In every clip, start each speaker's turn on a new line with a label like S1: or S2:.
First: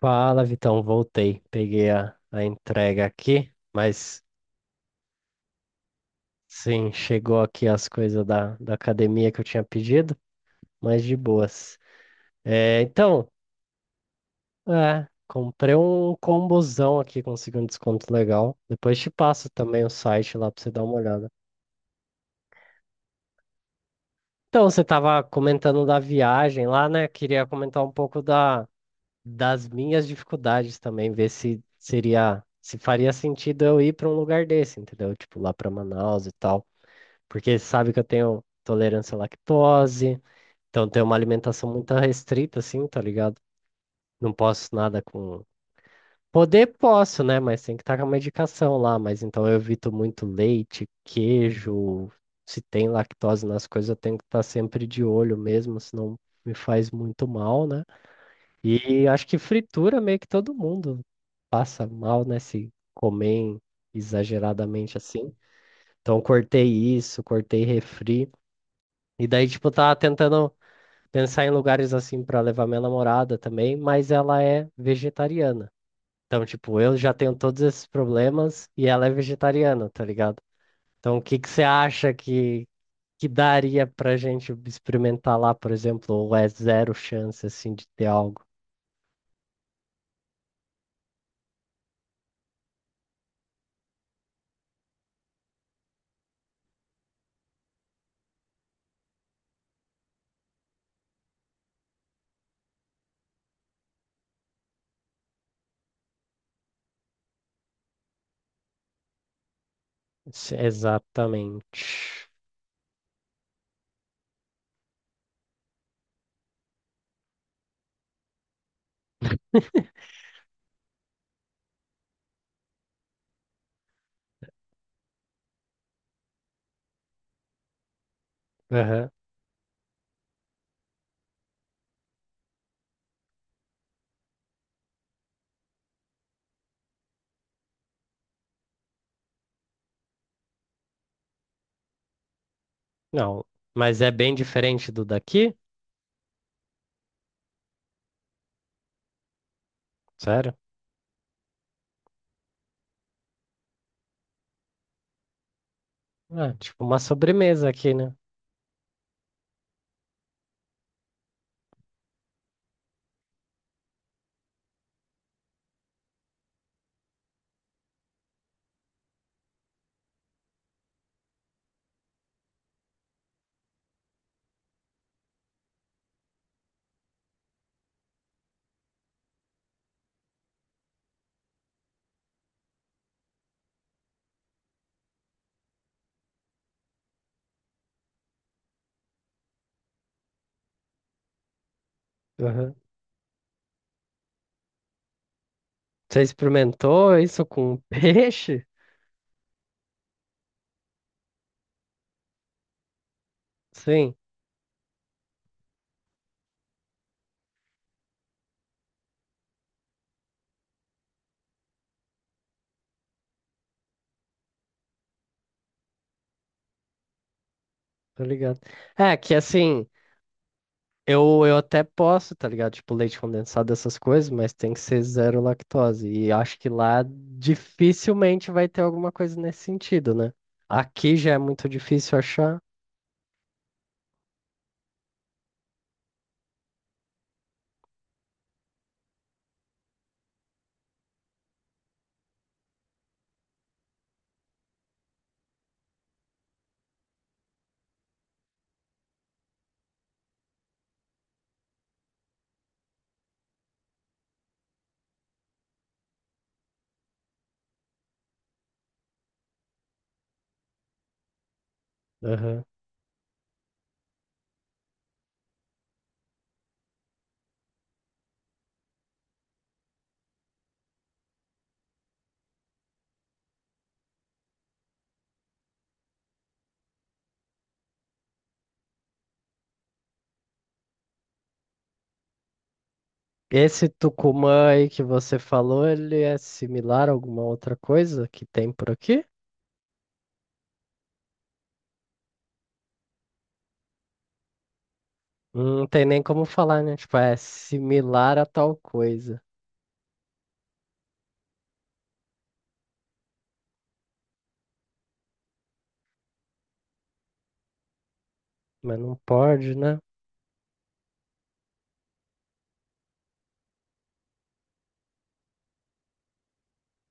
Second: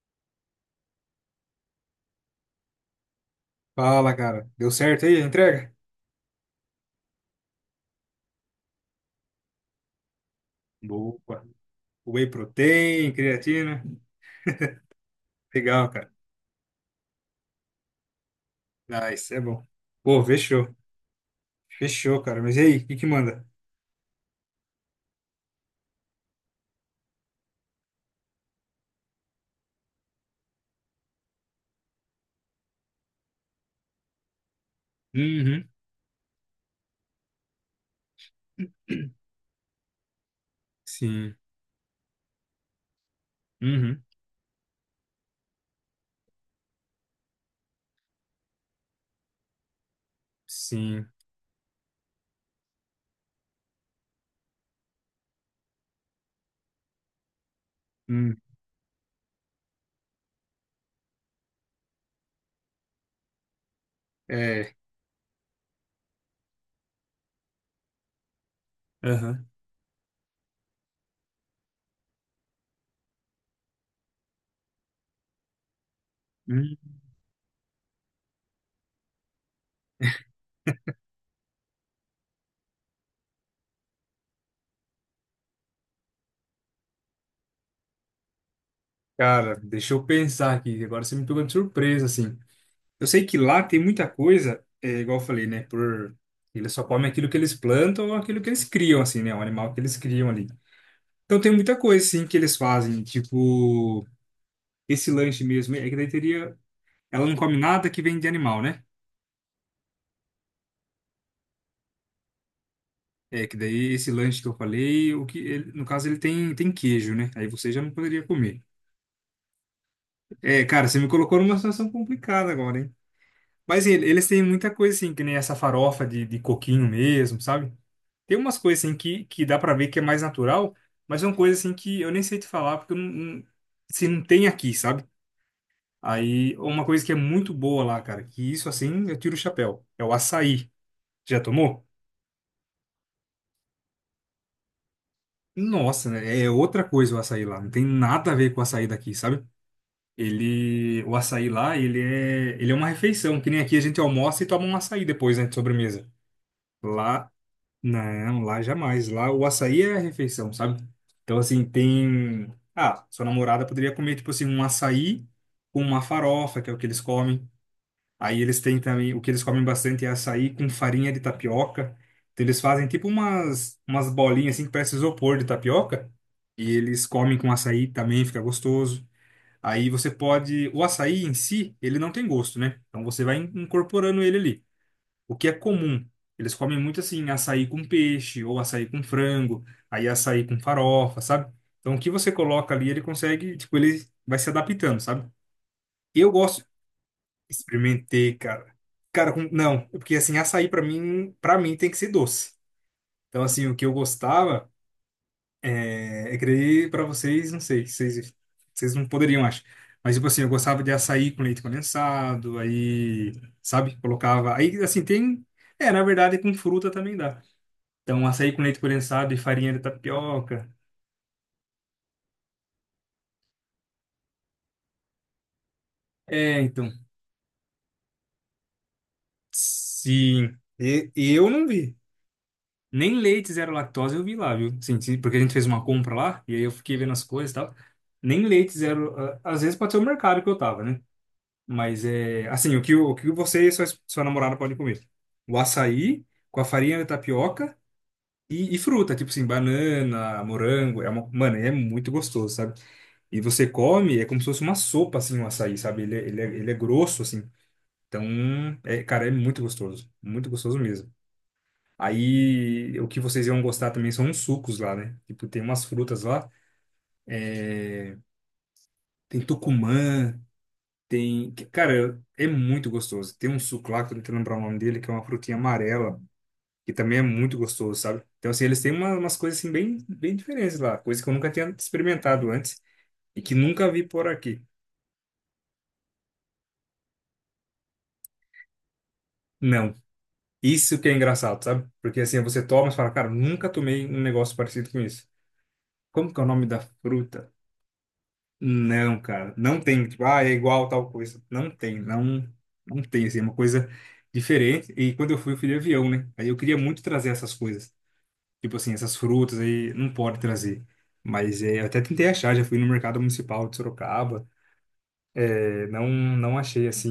S1: Fala, Vitão, voltei. Peguei a entrega aqui,
S2: Fala,
S1: mas
S2: cara. Deu certo aí a entrega?
S1: sim, chegou aqui as coisas da academia que eu tinha pedido, mas de
S2: Boa.
S1: boas.
S2: Whey
S1: É,
S2: protein,
S1: então,
S2: creatina.
S1: comprei
S2: Legal, cara.
S1: um combozão aqui, consegui um desconto legal. Depois te
S2: Nice, é
S1: passo
S2: bom.
S1: também o
S2: Pô,
S1: site lá pra você
S2: fechou.
S1: dar uma olhada.
S2: Fechou, cara. Mas e aí, o que que manda?
S1: Então, você tava comentando da viagem lá, né? Queria comentar um pouco da, das minhas dificuldades também, ver se seria, se faria sentido eu ir para um lugar desse, entendeu? Tipo, lá
S2: Uhum.
S1: para Manaus e tal. Porque sabe que eu tenho tolerância à lactose, então tenho uma
S2: Sim.
S1: alimentação muito restrita, assim, tá ligado?
S2: Uhum.
S1: Não posso nada com. Poder posso, né? Mas tem que estar com a medicação lá. Mas então eu evito muito leite,
S2: Sim.
S1: queijo. Se tem lactose nas coisas, eu tenho que estar sempre de olho mesmo, senão me faz muito mal, né?
S2: Hum.
S1: E acho que fritura meio que todo mundo passa mal, né? Se comer
S2: É.
S1: exageradamente assim. Então cortei isso, cortei refri. E
S2: Aham.
S1: daí, tipo, tava tentando pensar em lugares assim pra levar minha namorada também, mas ela é vegetariana. Então, tipo,
S2: Hum.
S1: eu já tenho todos esses problemas e ela é vegetariana, tá ligado? Então, o que que você acha que daria pra gente experimentar lá, por exemplo, ou é zero chance, assim, de ter algo?
S2: Cara, deixa eu pensar aqui. Agora você me pegou de surpresa, assim. Eu sei que lá tem muita coisa, igual eu falei, né? Por... Eles só comem aquilo que eles plantam ou aquilo que eles criam, assim, né? O animal que eles criam ali. Então tem muita coisa, assim, que eles fazem. Tipo, esse lanche mesmo. É que daí teria... Ela não come nada que vem de animal, né?
S1: Se- Exatamente.
S2: É que daí esse lanche que eu falei, no caso ele tem queijo, né? Aí você já não poderia comer. É, cara, você me colocou numa situação complicada agora, hein? Eles têm muita coisa, assim, que nem essa farofa de coquinho mesmo, sabe? Tem umas coisas assim
S1: Aham.
S2: que dá pra ver que é mais natural, mas são coisas assim que eu nem sei te falar porque eu não, não- se não tem aqui, sabe? Aí, uma coisa que é muito boa lá, cara, que isso assim eu tiro o chapéu, é o açaí. Já tomou?
S1: Não, mas é bem diferente do daqui?
S2: Nossa, né? É outra coisa o açaí lá. Não tem nada a ver com o açaí daqui, sabe?
S1: Sério?
S2: O açaí lá, ele é uma refeição, que nem aqui a gente almoça e toma um açaí depois, né, de sobremesa.
S1: Ah, tipo uma
S2: Lá,
S1: sobremesa aqui, né?
S2: não, lá jamais. Lá o açaí é a refeição, sabe? Então, assim, tem. Ah, sua namorada poderia comer, tipo assim, um açaí com uma farofa, que é o que eles comem. Aí eles têm também, o que eles comem bastante é açaí com farinha de tapioca. Então eles fazem tipo umas bolinhas assim que parece isopor de tapioca. E eles comem com açaí também, fica gostoso. Aí você pode, o açaí em si, ele não tem gosto, né? Então você vai incorporando ele ali. O que é comum. Eles comem muito assim, açaí com peixe, ou açaí com frango, aí açaí com farofa, sabe? Então o que você coloca
S1: Aham.
S2: ali, ele consegue, tipo, ele vai se adaptando, sabe?
S1: Você
S2: Eu gosto.
S1: experimentou isso com
S2: Experimentei,
S1: peixe?
S2: cara. Cara, não, porque assim, para mim tem que ser doce. Então, assim, o que eu
S1: Sim,
S2: gostava é creio para vocês, não sei, vocês não poderiam, acho. Mas tipo assim, eu gostava de açaí com leite condensado, aí, sabe, colocava, aí assim, tem, é, na verdade com fruta também dá.
S1: tô
S2: Então, açaí
S1: ligado.
S2: com leite
S1: É,
S2: condensado
S1: que
S2: e farinha de
S1: assim,
S2: tapioca.
S1: eu até posso, tá ligado? Tipo, leite condensado, essas coisas, mas tem que ser zero lactose. E acho
S2: É,
S1: que
S2: então.
S1: lá dificilmente vai ter alguma coisa nesse sentido, né?
S2: Sim. E,
S1: Aqui
S2: e
S1: já é
S2: eu não
S1: muito
S2: vi.
S1: difícil achar.
S2: Nem leite zero lactose eu vi lá, viu? Sim, sim, porque a gente fez uma compra lá, e aí eu fiquei vendo as coisas e tal. Nem leite zero. Às vezes pode ser o mercado que eu tava, né? Mas é. Assim, o que você e sua namorada podem comer? O açaí com a farinha de tapioca e fruta, tipo assim, banana, morango. É uma, mano, é muito gostoso, sabe? E você come, é como se fosse uma sopa, assim, o açaí, sabe? Ele é grosso, assim. Então, é, cara, é muito gostoso. Muito gostoso mesmo.
S1: Aham.
S2: Aí, o que vocês iam gostar também são uns sucos lá, né? Tipo, tem umas frutas lá. Tem tucumã, tem... Cara, é muito gostoso. Tem um suco lá, que eu não quero lembrar o nome dele, que é uma frutinha amarela, que também é muito gostoso, sabe? Então, assim, eles têm umas coisas, assim, bem diferentes lá. Coisa que eu nunca tinha experimentado antes e que
S1: Esse
S2: nunca vi por aqui.
S1: Tucumã aí que você falou, ele é similar a alguma outra coisa que tem por aqui?
S2: Não. Isso que é engraçado, sabe? Porque, assim, você toma e fala, cara, nunca tomei um negócio parecido com isso.
S1: Não tem nem
S2: Como que é
S1: como
S2: o nome da
S1: falar, né? Tipo, é
S2: fruta?
S1: similar a tal
S2: Não,
S1: coisa,
S2: cara, não tem, tipo, ah, é igual tal coisa. Não tem, assim, é uma coisa diferente. E quando eu fui de avião, né? Aí eu queria muito trazer essas coisas. Tipo assim,
S1: mas
S2: essas
S1: não
S2: frutas
S1: pode,
S2: aí,
S1: né?
S2: não pode trazer. Mas é, eu até tentei achar, já fui no mercado municipal de Sorocaba. É, não achei, assim,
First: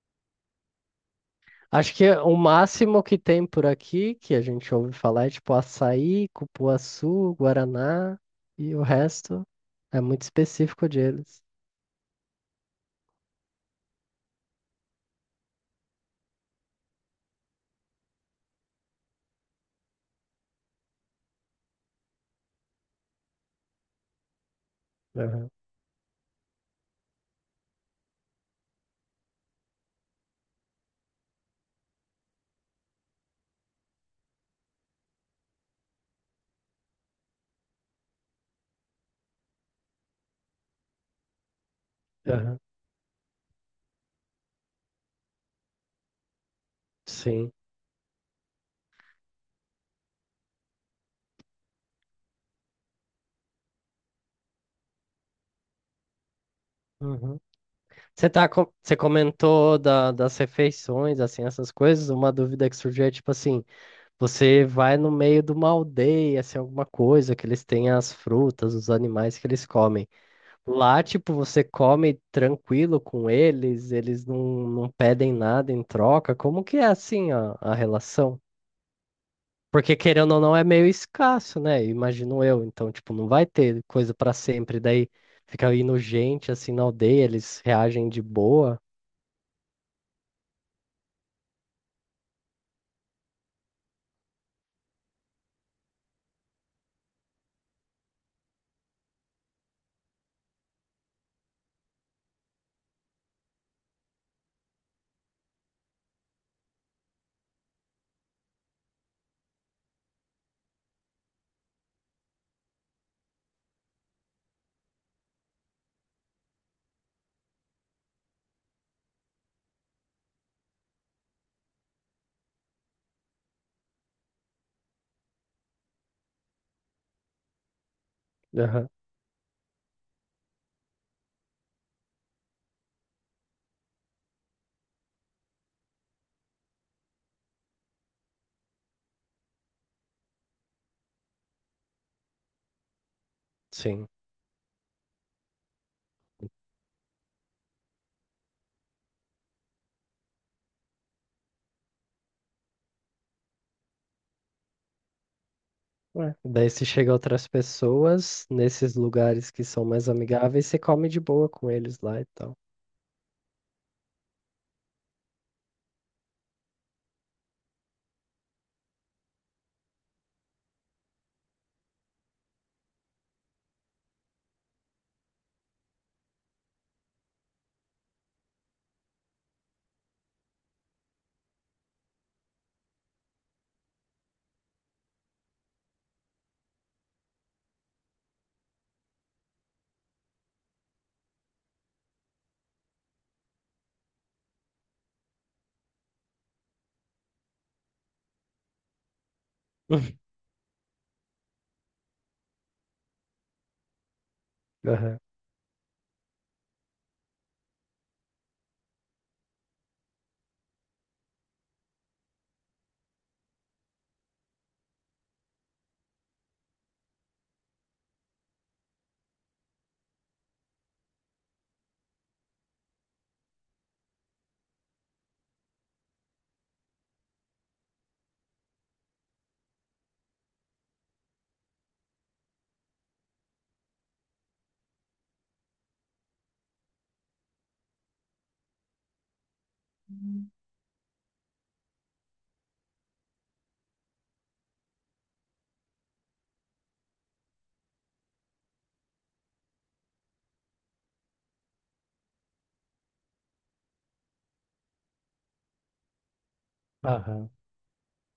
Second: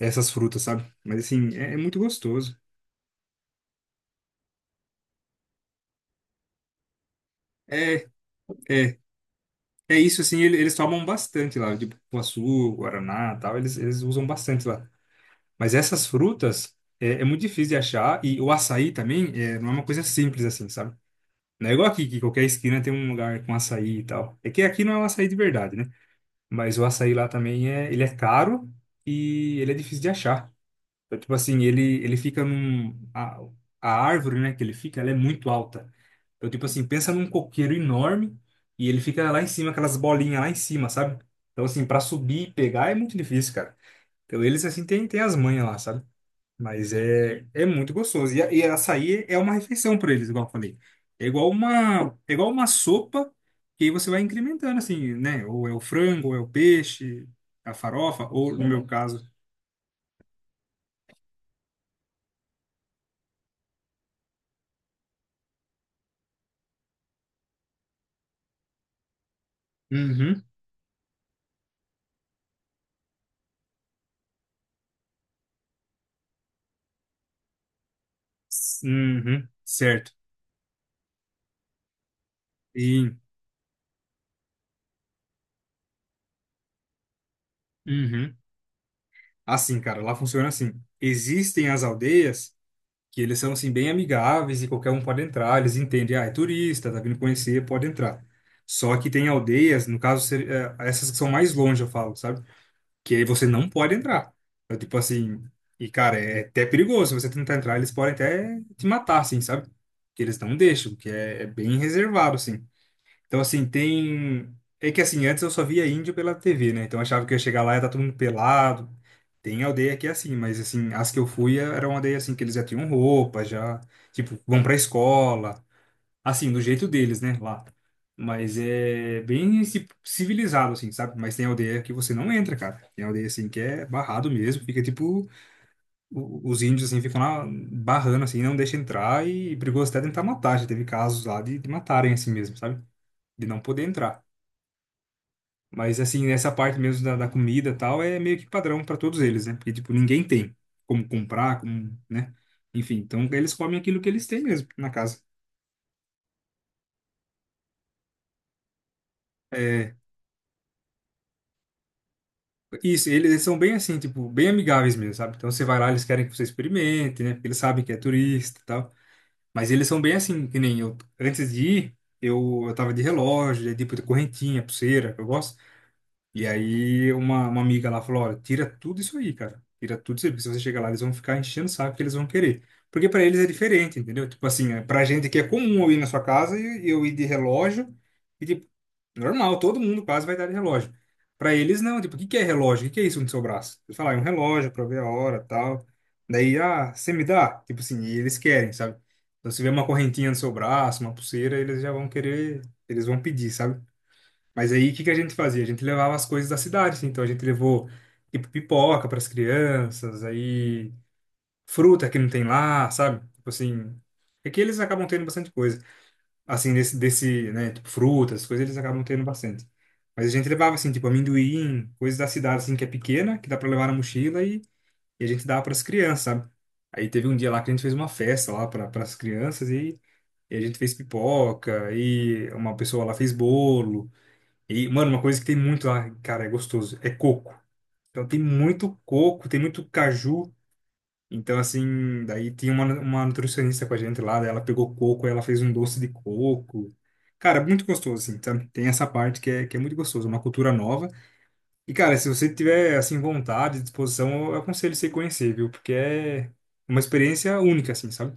S2: essas frutas, sabe? Mas, assim, é, é
S1: Acho
S2: muito
S1: que o
S2: gostoso.
S1: máximo que tem por aqui, que a gente ouve falar, é tipo açaí, cupuaçu,
S2: É,
S1: guaraná, e o
S2: é,
S1: resto
S2: é
S1: é
S2: isso,
S1: muito
S2: assim, eles
S1: específico
S2: tomam
S1: deles.
S2: bastante lá, tipo, cupuaçu, guaraná, tal, eles usam bastante lá. Mas essas frutas é, é muito difícil de achar e o açaí também é, não é uma coisa simples assim, sabe? Não é igual aqui, que qualquer esquina tem um lugar com açaí e tal. É que aqui não é um açaí de
S1: Aham,
S2: verdade, né? Mas o açaí lá também é, ele é caro e ele é difícil de achar. Então, tipo assim, ele fica num... a árvore, né, que ele fica, ela é muito alta. Então, tipo assim, pensa num coqueiro enorme e ele fica lá em cima, aquelas bolinhas lá em cima, sabe? Então, assim, para subir e
S1: aham.
S2: pegar é muito difícil, cara. Então, eles, assim, têm as manhas lá, sabe? Mas é,
S1: Sim.
S2: é muito gostoso. E, açaí é uma refeição para eles, igual eu falei. É igual uma sopa que aí você vai incrementando, assim, né? Ou é o frango, ou é o peixe,
S1: Uhum.
S2: a farofa,
S1: Você tá,
S2: ou no
S1: co-
S2: meu
S1: você
S2: caso.
S1: comentou da, das refeições, assim, essas coisas. Uma dúvida que surgiu é tipo assim: você vai no meio de uma aldeia, assim, alguma coisa que eles têm as frutas, os animais que eles comem.
S2: Uhum.
S1: Lá, tipo, você come tranquilo com eles, eles não, não pedem nada em troca. Como que é assim a relação?
S2: Uhum.
S1: Porque
S2: Certo.
S1: querendo ou não é meio escasso, né? Imagino eu. Então,
S2: E,
S1: tipo, não vai ter coisa pra sempre. Daí fica indo gente assim na aldeia, eles reagem de
S2: uhum.
S1: boa.
S2: Assim, cara, lá funciona assim. Existem as aldeias que eles são, assim, bem amigáveis e qualquer um pode entrar. Eles entendem, ah, é turista, tá vindo conhecer, pode entrar. Só que tem aldeias, no caso, essas que são mais longe, eu falo, sabe? Que aí você não pode entrar. Então, tipo assim, e cara, é até perigoso. Se você tentar entrar, eles podem até te matar, assim, sabe? Que eles não deixam, que é bem reservado, assim. Então, assim, tem. É que assim, antes eu só via índio pela TV, né? Então eu achava que eu ia chegar lá e ia tá todo mundo pelado. Tem aldeia que é assim, mas assim, as que eu fui era uma aldeia assim que eles já tinham roupa, já, tipo, vão pra escola. Assim, do jeito deles, né, lá. Mas
S1: Aham,
S2: é bem civilizado, assim, sabe? Mas tem aldeia que você não entra, cara. Tem aldeia, assim, que é barrado mesmo. Fica, tipo, os índios, assim, ficam lá barrando, assim, não deixa entrar e brigou até tentar matar. Já teve casos lá de matarem, assim mesmo, sabe? De não poder
S1: sim.
S2: entrar. Mas, assim, nessa parte mesmo da comida e tal, é meio que padrão para todos eles, né? Porque, tipo, ninguém tem como comprar, como, né? Enfim, então eles comem aquilo que eles têm mesmo na casa.
S1: Ué, daí se chega outras pessoas nesses lugares que são
S2: É,
S1: mais amigáveis, você come de boa com eles lá e tal.
S2: isso, eles são bem assim, tipo, bem amigáveis mesmo, sabe? Então você vai lá, eles querem que você experimente, né? Porque eles sabem que é turista e tal. Mas eles são bem assim, que nem eu. Antes de ir, eu tava de relógio, de, tipo de correntinha, pulseira, que eu gosto. E aí uma amiga lá falou: olha, tira tudo isso aí, cara. Tira tudo isso aí, porque se você chegar lá, eles vão ficar enchendo o saco que eles vão querer. Porque pra eles é diferente, entendeu? Tipo assim, é, pra gente que é comum eu ir na sua casa e eu ir de relógio. E, tipo, normal, todo mundo quase vai dar de relógio. Pra eles, não. Tipo, o que que é relógio? O que que é isso no seu braço? Eles falam, ah, é um relógio pra ver a hora tal. Daí, ah, você me dá? Tipo assim, e eles querem, sabe? Então, se vê uma correntinha no seu braço, uma pulseira, eles já vão querer, eles vão pedir, sabe? Mas aí, o que que a
S1: Aham.
S2: gente fazia? A gente levava as coisas da cidade, assim. Então, a gente levou, tipo, pipoca pras crianças, aí, fruta que não tem lá, sabe? Tipo assim, é que eles acabam tendo bastante coisa assim, desse, né, tipo, frutas, coisas eles acabam tendo bastante. Mas a gente levava, assim, tipo, amendoim, coisas da cidade, assim, que é pequena, que dá pra levar na mochila e a gente dava pras crianças, sabe? Aí teve um dia lá que a gente fez uma festa lá para as crianças e a gente fez pipoca e uma pessoa lá fez bolo. E, mano, uma coisa que tem muito lá, cara, é gostoso, é coco. Então tem muito coco, tem muito caju. Então, assim, daí tinha uma nutricionista com a gente lá, daí ela pegou coco, ela fez um doce de coco. Cara, muito gostoso, assim, sabe? Tem essa parte que é muito gostoso, uma cultura nova. E, cara, se você tiver, assim, vontade, disposição, eu aconselho você conhecer, viu? Porque é uma
S1: Aham.
S2: experiência única, assim, sabe?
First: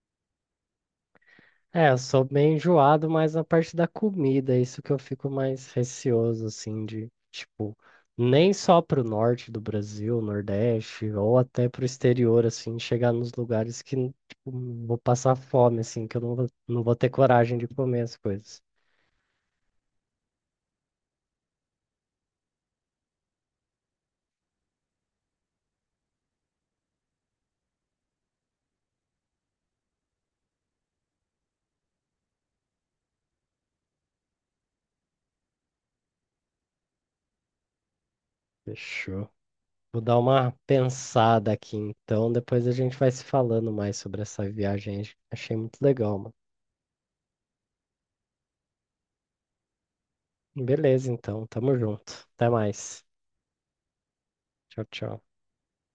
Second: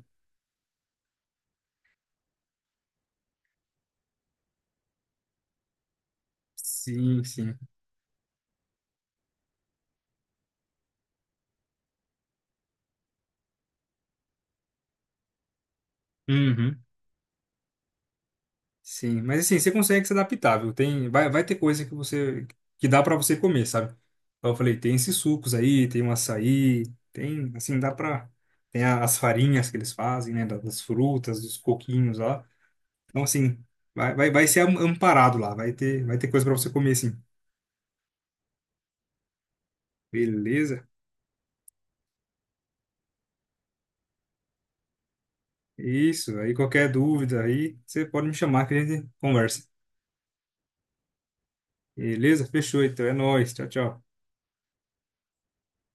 S1: É, eu sou bem enjoado, mas na parte da comida, é isso que eu fico mais receoso, assim, de,
S2: Sim, sim.
S1: tipo, nem só pro norte do Brasil, Nordeste, ou até pro exterior, assim, chegar nos lugares que, tipo, vou passar fome, assim, que eu não vou, não
S2: Uhum.
S1: vou ter coragem de comer as coisas.
S2: Sim, mas assim, você consegue se adaptar, viu? Tem, vai ter coisa que você que dá pra você comer, sabe? Então eu falei, tem esses sucos aí, tem o açaí, tem, assim, dá pra tem as farinhas que eles fazem, né, das frutas, dos coquinhos lá. Então assim, vai ser amparado lá, vai ter coisa pra você comer sim.
S1: Fechou. Vou dar uma
S2: Beleza?
S1: pensada aqui, então, depois a gente vai se falando mais sobre essa viagem. Achei muito legal, mano.
S2: Isso, aí qualquer dúvida aí, você pode me chamar que a gente conversa.
S1: Beleza, então, tamo junto.
S2: Beleza?
S1: Até
S2: Fechou, então
S1: mais.
S2: é nóis. Tchau, tchau.
S1: Tchau, tchau.